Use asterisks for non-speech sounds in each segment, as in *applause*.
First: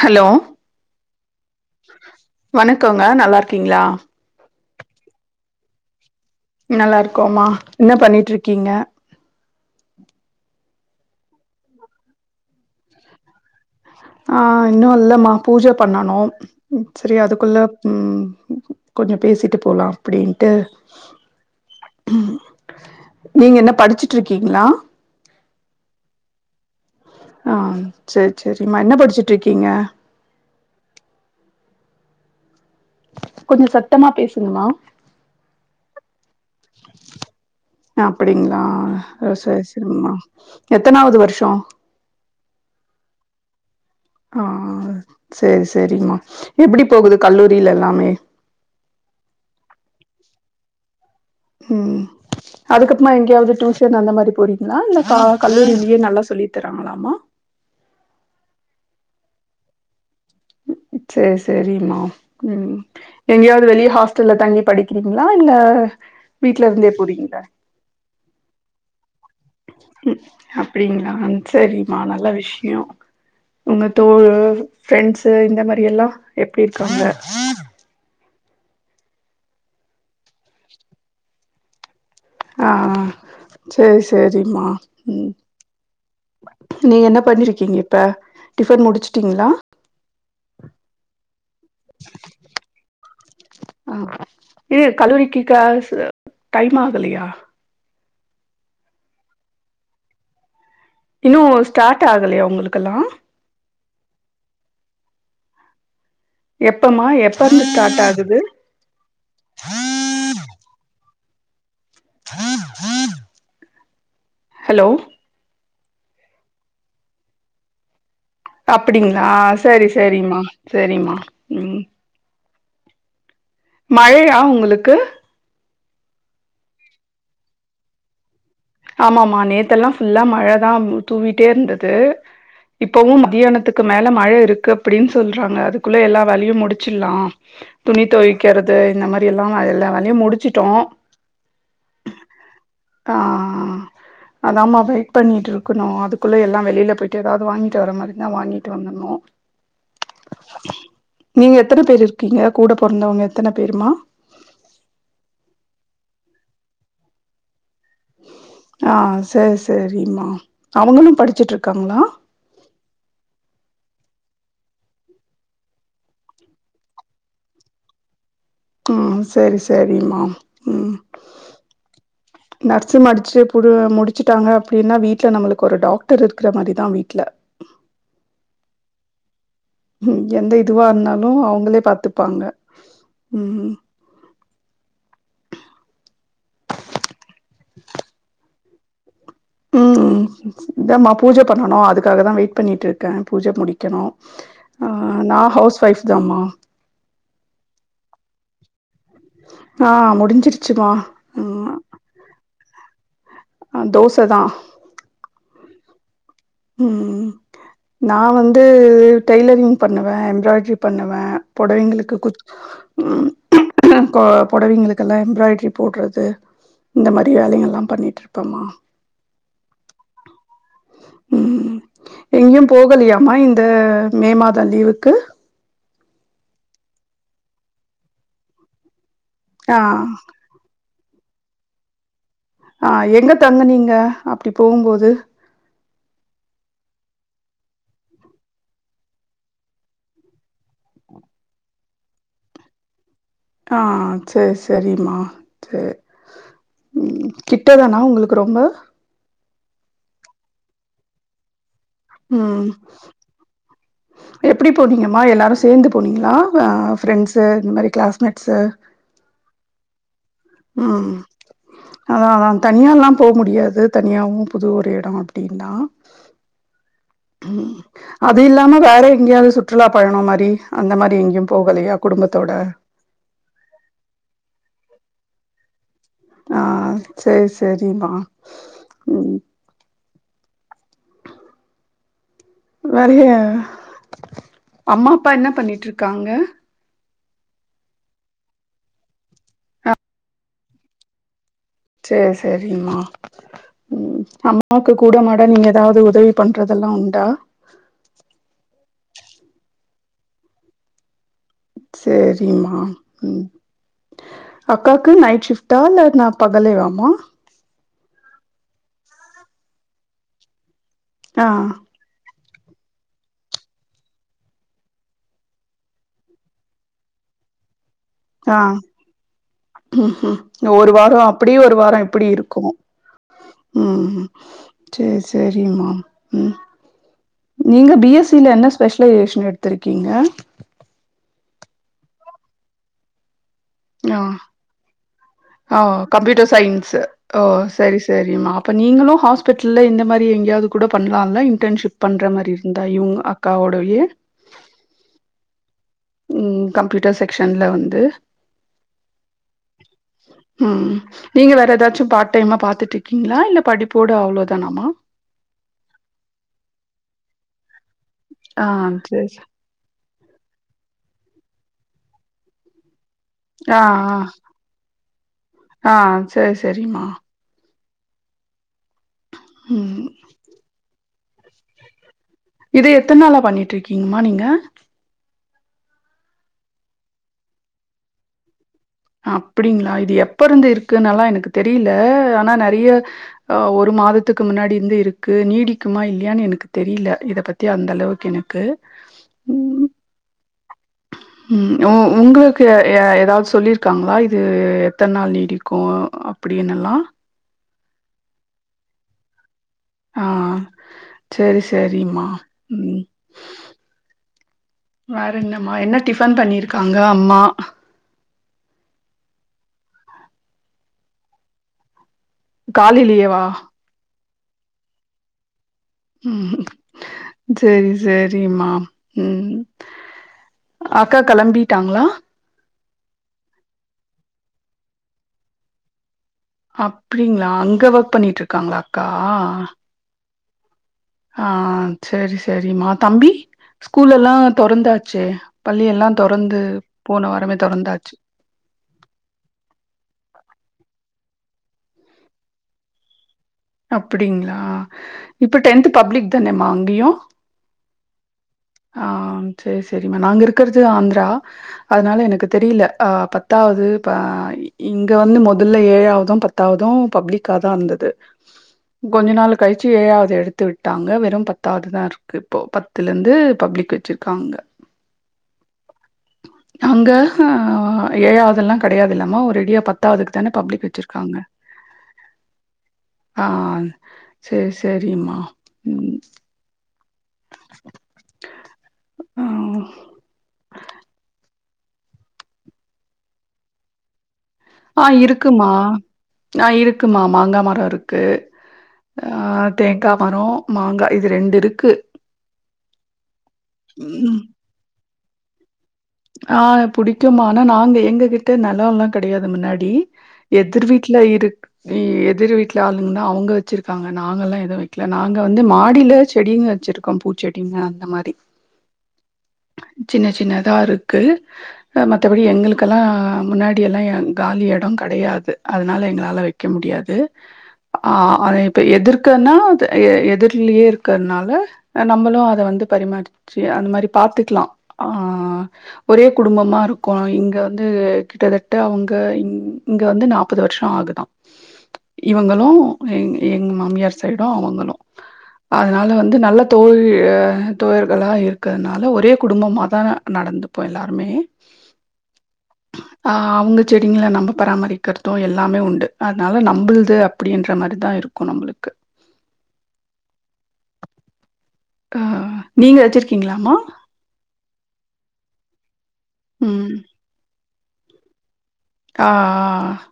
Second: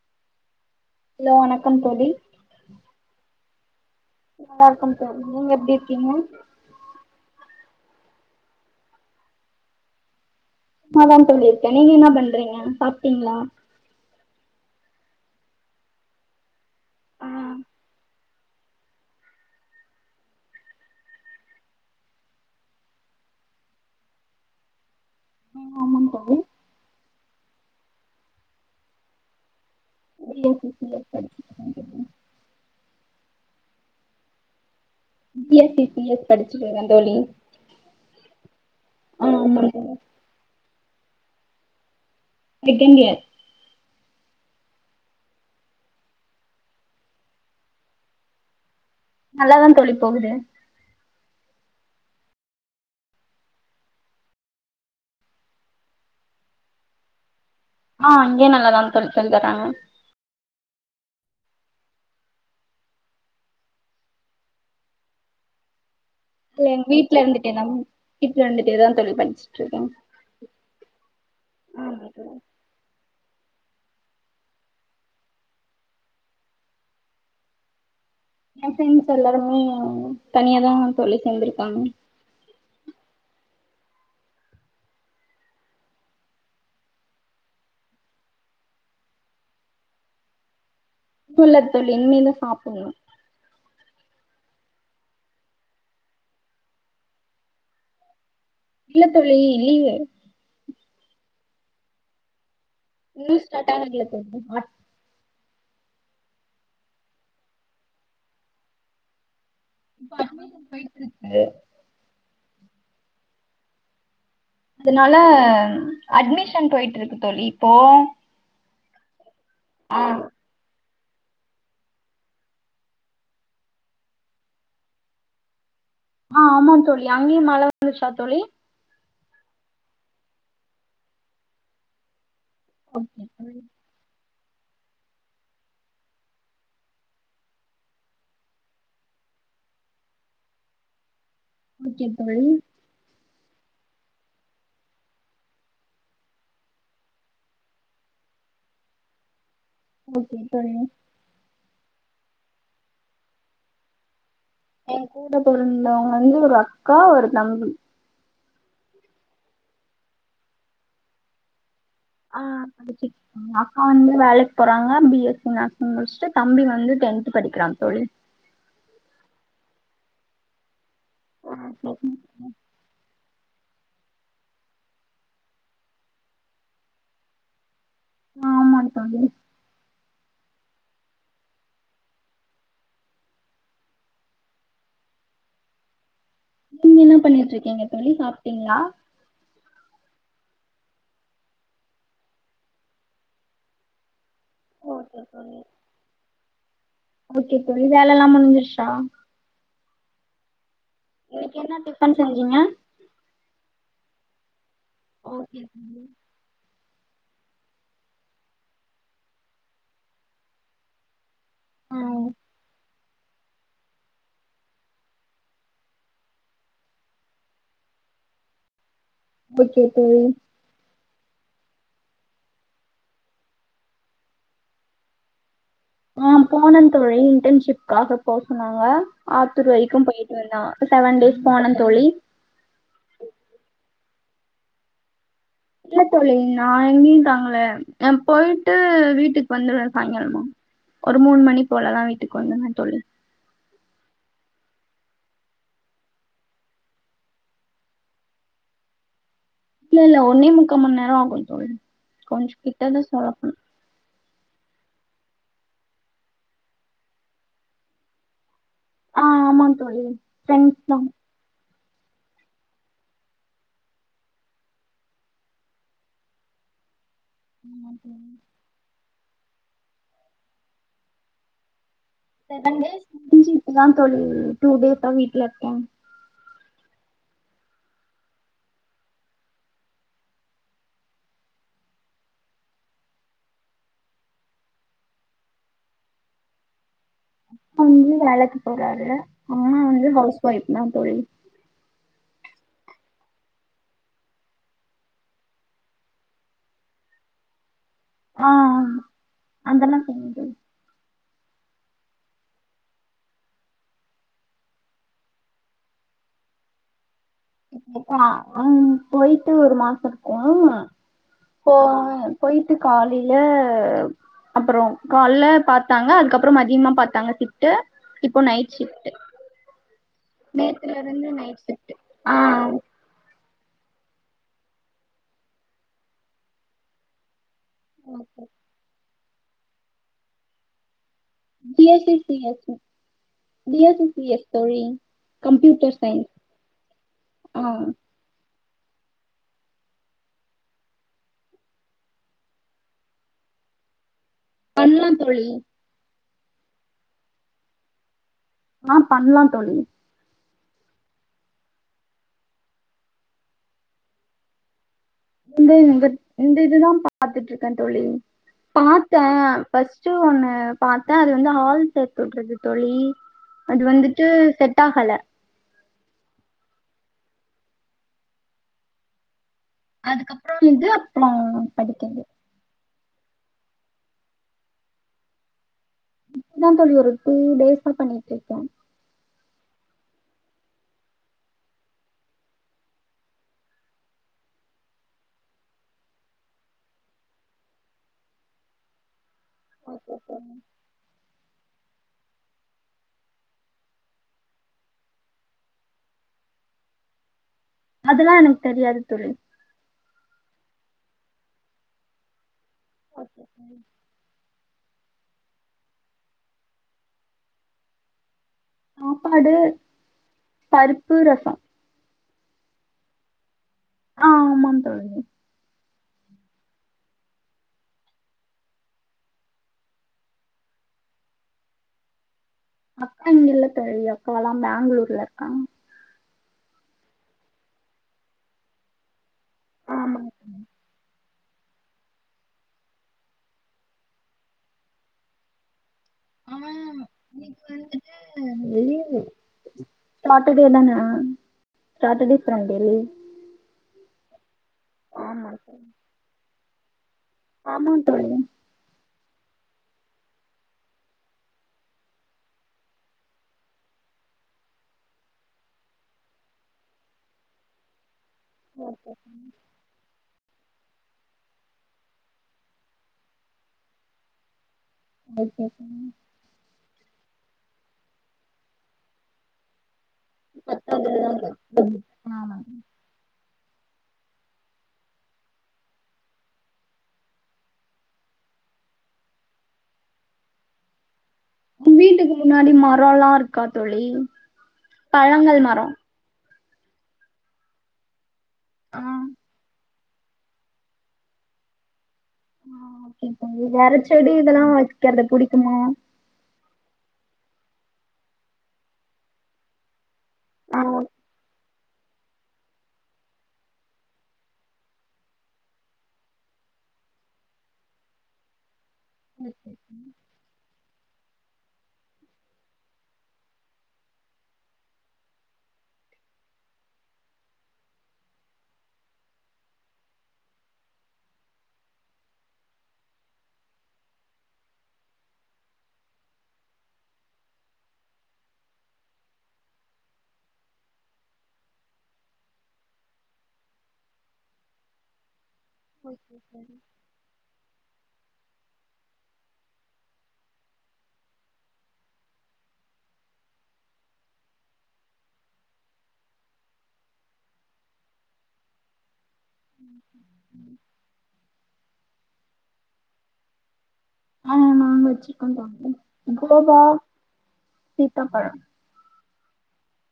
Hello லோ வணக்கம் தோழி வணக்கோங்க நல்லார்க்கீங்ளா நல்லாருக்கும் சார் நீங்க எப்டி இருக்கீங்க நல்லா இருக்கோமா என்ன பண்ணிட் இருக்கீங்க சும்மாதா தோழி இருக்கே நீங்க என்ன பண்றீங்க சாப்டீங்ளா ஆ இன்னும் இல்லமா பூஜ பண்ணனு சரி ஆ அதுக்குள்ள ம் கொஞ்ச பேசிட்டு போலா அப்டின்ட்டு ம் நீங்க என்ன படிச்சிட்ருக்கீங்ளா ஆமாங் தோழி ஆ சேர் செரிம்மா என்ன படிச்சிட்ருக்கீங்க B S C C S படிச்சிட்ருக்கே தோழி. கொஞ்ச சத்தமா பேசுங்கமா B S C C S படிச்சிட் இருக்க தோழி அப்படிங்ளா ஆ ஆமாம் சரி சரி தோழி மா எத்தனாவது வர்ஷோ செகன்ட் இயர் ஆ சேரி செரிமா எப்டி போகுது கல்லூரில எல்லாமே நல்லாதா தோழி போகுது ம் அதுக்கப்மா எங்கேயாவது டியூஷன் அந்த மாதிரி போறீங்ளா இல்ல கல்லூர்லயே நல்லா சொல்லி தர்ராங்ளாமா ஆ இங்யே நல்லாதா சொல்லி தர்றாங்க சேர் செரிம்மா ம் எங்கேயாவது வெளியே ஹாஸ்டல்ல தங்கி படிக்கிறீங்ளா இல்ல இல்ல எங் இருந்தே வீட்ல போறீங்களா இருந்துட்டேதா வீட்ல இருந்துட்டேதா தோழி படிச் அப்டிங்ளா செரிம்மா ஆமா நல்ல தோழி விஷ் யோ உங்க தோழு பிரண்ட்ஸ்சு இந்த மாரி எல்லா எப்டி இருக்காங்க எ ப்ரண்ட்ஸ் எல்லாருமே தனியாதா தோழி சேர்ந்திருக்காங்க ஆ சேரி சேரிமா ம் நீங்க என்ன பண்ணிருக்கீங்க இப்ப டிபன் முடிச்சிட்டீங்ளா இப் இல்ல தோழி இனிமேதா சாப்புட்ணு ஆ ஏ கல்லூரிக்கு கிளாசு டைம் ஆகலியா இல்ல தோழி லீவு இன்னும் ஸ்டார்ட் ஆகலயா உங்களுகெல்லா இன்னு ஸ்டார்ட ஆக வேண்டிருக்கு ஆர் எப்பமா எப்பருந்து ஸ்டார்ட் ஆகுது இப்ப அட்மிஷன் போயிட்ருக்கு *inaudible* ஹலோ அதனால அட்மிஷன் போயிட்டு இருக்கு தோழி இப்போ அப்படிங்களா சரி சரிம்மா சரிம்மா ம் மழையா உங்களுக்கு ஆ ஆமா தோழி அங்கேயும் மழை வந்துச்சா தோழி ஆமா ஆமா நேத்து எல்லாம் ஃபுல்லா மழதான் தூவிட்டே இருந்தது இப்பவும் ஓகே தோழி மதியானத்துக்கு மேல மழ இருக்கு அப்படின் சொல்றாங்க அதுக்குள்ள எல்லா வேலயு முடிச்சிர்லாம் துணி துவைக்கறது இந்த மாரி எல்லா அதெல்லா வேலையு முடிச்சிட்டோம் ஓகே தோழி ஆ அதாம வெயிட் பண்ணிட்டு இருக்கணும் அதுக்குள்ள எல்லா வெளியில போயிட்டு ஏதாது வாங்கிட்டு வர மாரி இருந்தா வாங்கிட்டு வந்தரனும் ஓகே தோழி நீங்க எத்தன பேரு இருக்கீங்க கூட பொறந்தவங்க எத்தன பேருமா என் கூட பொறந்தவங்க வந்து ஒரு அக்கா ஒரு தம்பி ஆ சரி சரிம்மா அவங்களும் படிச்சிட்டுருக்காங்களா ஆ அடிச்சி அக்கா வந்து வேலைக்கு போறாங்க பி எஸ் சி நர்சிங் முடிச்சிட்டு தம்பி வந்து டென்த் படிக்கிறா தோழி ம் சரி சரிமா ம் ஆ சரிங்க நர்சு மடிச்சி புரு முடிச்சிடாங்க அப்படின்னா வீட்ல நம்மளுக்கு ஒரு டாக்டர் இருக்கிற மாரிதா வீட்ல ஆமாங்க தோழி ம் எந்த இதுவா இருந்தாலு அவங்களே பாத்துப்பாங்க ம் ம் நீங்க என்ன பண்ணிட்டு இருக்கீங்க தோழி சாப்டீங்களா ம் இதமா பூஜை பண்ணனு அதுக்காகதா வெயிட் பண்ணிட்டு இருக்கே பூஜை முடிக்கணு ஆ ஓகே நா தோழி ஹவுஸ் வைஃப் தாமா ஓகே தோழி வேல எல்லா முடிஞ்சிருச்சா ஆ முடிஞ்சிருச்சிமா இன்னிக்கு என்ன டிபன் செஞ்சீங்க ஆ தோசதா ஓகே ம் நா வந்து டெய்லரிங் பண்ணுவ எம்பிராய்ட்ரி பண்ணுவ ஆ புடவைங்களுக்கு குர்த் கோ புடவைங்களுக்கு எல்லா எம்பிராய்ட்ரி போட்றது இந்த மாரி வேலைங்க எல்லா பண்ணிட்டுருப்பமா ஓகே தோழி ம் எங்கயு போகலயாமா இந்த மே மாத லீவுக்கு ஆ போனன் தோழி இன்டர்ன்ஷிப்காக போ சொன்னாங்க ஆத்தூர் ஆ வரைக்கு போயிட்டு வந்த செவன் டேய்ஸ் போனன் தோழி ஆ எங்க தங்குனிங்க அப்டி போம்போது இல்ல தோழி நா எங்கயு தங்கள நா பொயிட்டு வீட்டுக்கு வந்துடுவ சாய்ங்காளமா ஒரு மூன் மணி போல தா வீட்டுக்கு வந்தே நா தோழி ஆ சேர் செரிம்மா சேர் ம் கிட்ட தானா உங்ளுக்கு ரொம்ப இல்லெல்ல ஒன்னே முக்காமண் நேரோ ஆகு தோழி கொஞ்சம் ம் கிட்டதான் *unintelligible* எப்டி போனீங்கம்மா எல்லாரு சேந்து போனீங்ளா ஆ ஃப்ரெண்ட்ஸூ இந்த மாரி கிளாஸ்மெட்ஸூ ஆ ஆமாங் தோழி ஃப்ரெண்ட்ஸ் தான் ம் அதா அதா தனியால்லா போ முடியாது தனியாவு புது ஒரு எடோ அப்டின்னா அது இல்ல லாம வேற எங்கயாவது சுற்றுலா பயணோ மாரி அந்த மாரி எங்கியு போகலையா குடும்பத்தோட? செவன்டேஸ் முடிஞ்சு இப்பதா தோழி டூ டேஸா வீட்லருக்கே ஆ சேர் சேரிமா ம் *unintelligible* அம்மா அப்பா என்ன பண்ணிட்ருக்காங்க ப்பா வந்து வேலைக்கு போறாரு அம்மா வந்து அவுஸ் ஒய்ஃப் தா தோழி சேர் சேரிமா ம் அம்மாவுக்கு கூட மாட நீ எதாவ்து உதவி பண்றதெல்லா உண்டா ஆ அதெல்லா செய்வே தோழி சேரிம்மா உம் அக்காக்கு நைட் ஷிஃப்ட்டா இல்ல நா பகலேவாமா போய்ட்டா ம் போய்ட்டு ஒரு மாசோருக்குல மா ஆ போயி போய்ட்டு காலைல அப்றோ கால்ல பாத்தாங்க அதுக்கப்றோ மதியமா பாத்தாங்க ஷிப்ட்டு இப்போ நைட் ஷிப்ட்டு உ ஹும் இந்த ஒரு நேத்துல வாரோ இருந்து அப்டி நைட் ஒரு ஷிப்ட்டு வாரோ ஆ இப்டியு இருக்கணு ம் சேர் சேரிம்மா ம் நீங்க பி எஸ் சி ஓகே ல என்ன ஸ்பெஷல் ஏஷன் எடுத்திருக்கீங்க B S C C S தா ஆ ஓ கம்ப்யூட்டர் சயின்ஸ் கம்யூட்டர் சைன்ஸ்ஸு ஓ ஆ செரி செரிம்மா அப்போ நீங்களு ஹாஸ்பிட்டல்ல இந்த மாரி எங்கயாது கூட பண்லான்ல இன்டர்ன்ஷிப் பண்ற மாரி இருந்தா இவுங்க அக் காவுடவிய பண்லா தோழி ம் கம்ப்யூட்டர் செக்க்ஷன்ல வந்து ஆ பண்லா தோழி ம் நீங்க வேற எதாச்சு பார்ட் டைமா பாத்துட்ருக்கீங்களா இல்ல படிப்போட அவ்ளோதானாமா *unintelligible* இந்த இது தா பாத்துட்ருக்கே தோழி ஆ பாத்தே சரி ச ஃபர்ஸ்ட்டு ஒண்ணு பாத்தே அது வந்து ஆள் சேத்துவுட்றது தோழி ஆ அது வந்துட்டு செட் ஆகல ஆ ஆ சேர் செரிம்மா ம் அதுக்கப்றோ வந்து அப்றோ படிக்கற்து இது எத்தன் நாளா பண்ணிட்ருக்கீங்கமா நீங்க இப்பதா தோழி ஒரு டூ டேஸா பண்ணிட்ருக்கே அப்டிங்களா இது எப்ப இருந்து இருக்குனெல்லா எனக்கு தெரில ஆனா நறிய ஆ ஒரு மாதத்துக்கு முன்னாடி இருந்து இருக்கு நீடிக்குமா இல்லையான்னு எனக்கு தெரியல இத பத் பத்தி அந்தளவுக்கு எனக்கு ம் *unintelligible* ம் உ உங்களுக்கு ஏ ஏதாது சொல்லிருக்காங்களா இது எத்தன நாள் நீடிக்கு அப்டின்னுல்லா அதல்லா எனக்கு தெரியாது தோழி ஆ சரி சரிம்மா ம். வேற என்னம்மா என்ன டிஃபன் பண்ணிருக்காங்க அம்மா சாப்பாடு பருப்பு ரசம் காலிலேவா ஆ ஆமா தோழி ம் சேரி சேரிம்மா ம் அக்கா கெளம்பிட்டாங்களா அக்கா இங்கல்ல தோழி அக்கால்லா பேங்களூர்ல இருக்காங்க அப்டிங்களா அங்க ஒர்க் பண்ணிட்டு இருக்காங்களா அக்கா ஆ ஆ ஆ செரி செரிம்மா தம்பி ஸ்கூல்லல்லா தொறந்தாச்சே பள்ளி எல்லா தொறந்து போன வாரமே தொறந்தாச்சு சாட்டர்டே தானா சாட்டர்டே சண்டே லீவ் அப்டிங்களா ஆமா இப்ப டென்த்து பப்ளிக் தானேம்மா அங்கியு ஆமா தோழி ஆ செரி செரிம்மா நாங்க இருக்கறது ஆந்திரா அதனால எனக்கு தெரியில ஆ பத்தாவது ப இங்க வந்து மொதல்ல ஏழாவதும் பத் த்தாதும் பப்ளிக்காதா இருந்தது ஆ கொஞ்ச நாள் கழிச்சு ஏழாவது எடுத்து விட்டாங்க வெறும் பத்தாவதுதா இருக்கு இப்போ பத்துலேருந்து பப்ளிக்கு வச்சிருக்காங்க *unintelligible* அங்க ஆ ஏழாவதெல்லா கெடையாது இல்லம்மா ஒரடியா பத்தாவதுக்கு தான பப்ளிக் வச்சிருக்காங்க ம் ஆமாங்க ஆ சேரி சேரிம்மா ம் ஆ வீட்டுக்கு முன்னாடி மரோல்லா இருக்கா தோழி ஆ பழங்கள் இருக்குமா மரோ ஆ இருக்குமா மாங்கா மர இருக்கு ஆ தேங்கா மரோ மாங்கா இது ரெண்டு இருக்கு ஆ ஓகே தோழி வேற செடி ம் இதெல்லா வக்கறத புடிக்குமா ஆ புடிக்கும்மா ஆனா நாங்க எங்கக்கிட்ட நெலல்லா கெடையாது முன்னாடி ஆ எதிர் வீட்ல இருக்கு இ எதிர் வீட்ல ஆளுங்கன்னா அவுங்க வச்சிருக்காங்க நாங்கல்லா எதுவு வக்கல நாங்க வந்து மாடியில செடிங்க வச்சிருக் கோம் பூச்செடிங்க அந்த மாரி *inaudible* சின்ன சின்னதா இருக்கு ஆ மத்தபடி எங்களுக்கெல்லா முன்னாடி எல்லா ஏ காலி எட கெடையாது அதனால எங்களால வக் க முடியாது ஆ அத இப்ப எதிர்க்கன்னா அது எ எதுர்லயே இருக்கறனால நம்மளு அத வந்து பரிமாற்றி அந்த மாரி பாத்துக்கலா ஆஹ் ஒரே குடும்பமா இருக்கோ இங்க வந்து கிட்டத்தட்ட அவுங்க இங்க வந்து நா ப்பது வருஷோ ஆகுதா இவங்களும் எ எங்க மாமியார் சைடும் அவுங்களு அதனால ஓகே வந்து நல்ல தோழி தோழர்களா இருக்கறதுனால ஒரே குடும்பமாதா நடந்துப்போ எல்லாருமே ஆ அவுங்க செடிங்கள நம்ம பராமரிக்கறது எல்லாமே உண்டு அதனால நம்புளுது அப்டின்ற மாரி தா இருக்கு கு நம்பளுக்கு *inaudible* அஹ் நீங்க வச்சிருக்கீங்களாம்மா ஆஹ் நாங்க வச்சிருக்கோங்க தோழி கோவா ம். சீத்தாப்பழம் ஆஹ்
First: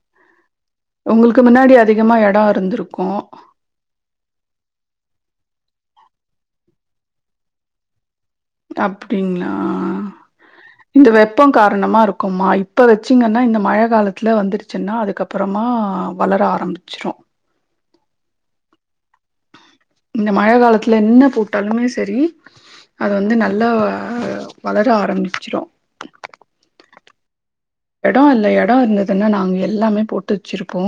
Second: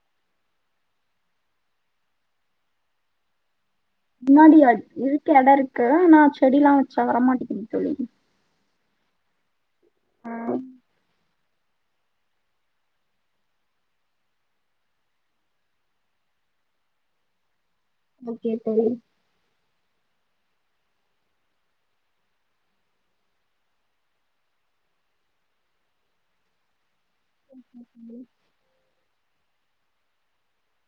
உங்களுக்கு முன்னாடி அதிகமா எடோ இருந்திருக்கு முன்னாடி அது இருக்கு எடோ இருக்கு ஆனா செடி எல்லா வச்சா வர மாட்டிக்குது தோழி அப்டிங்களா ஆ இந்த வெப் ப்பம் காரணமா இருக்கும்மா இப்போ வச்சிங்கன்னா இந்த மழ காலத்தில வந்துருச்சுன்னா அதுக்கப்பறமா வளர ஆரம்பிச்சிரு ஓகே தோழி இந்த மழ காலத்துல என்ன போட்டாலுமே சரி அது வந்து நல்ல வளர ஆரம்பிச்சிரு எடோ இல்ல எடோ இருந்ததுன்னா நாங்க எல்லாமே போட்டு வச்சிருப்போ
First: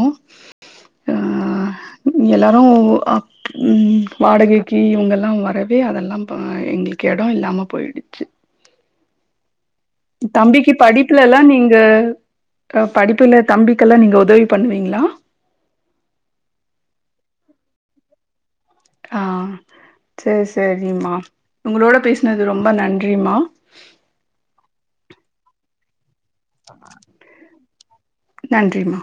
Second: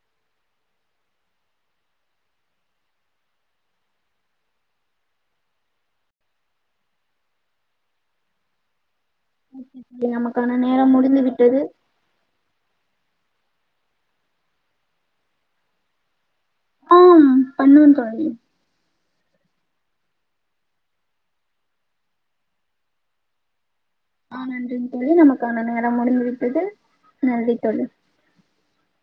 *inaudible* எல்லாரு ம் வாடகைக்கு இவங்க எல்லா வரவே அதெல்லா பா எங்களுக்கு எடோ இல்லாம போயிடுச்சு *inaudible* தம்பிக்கு நேரம் முடிந்து படிப்புல லா விட்டது நீங்க படிப்புல தம்பிக்கெல்லா நீங்க உதவி பண்வீங்களா மூண் கொழந்தைங்க ஆ சேரி சேரிங்ம்மா உங்களோட பேசுனது ரொம்ப நன்றிம்மா ஆ நன்றிங்க தோழி நமக்கான நேரம் முடிந்து விட்டது நன்றி தோழி நன்றிமா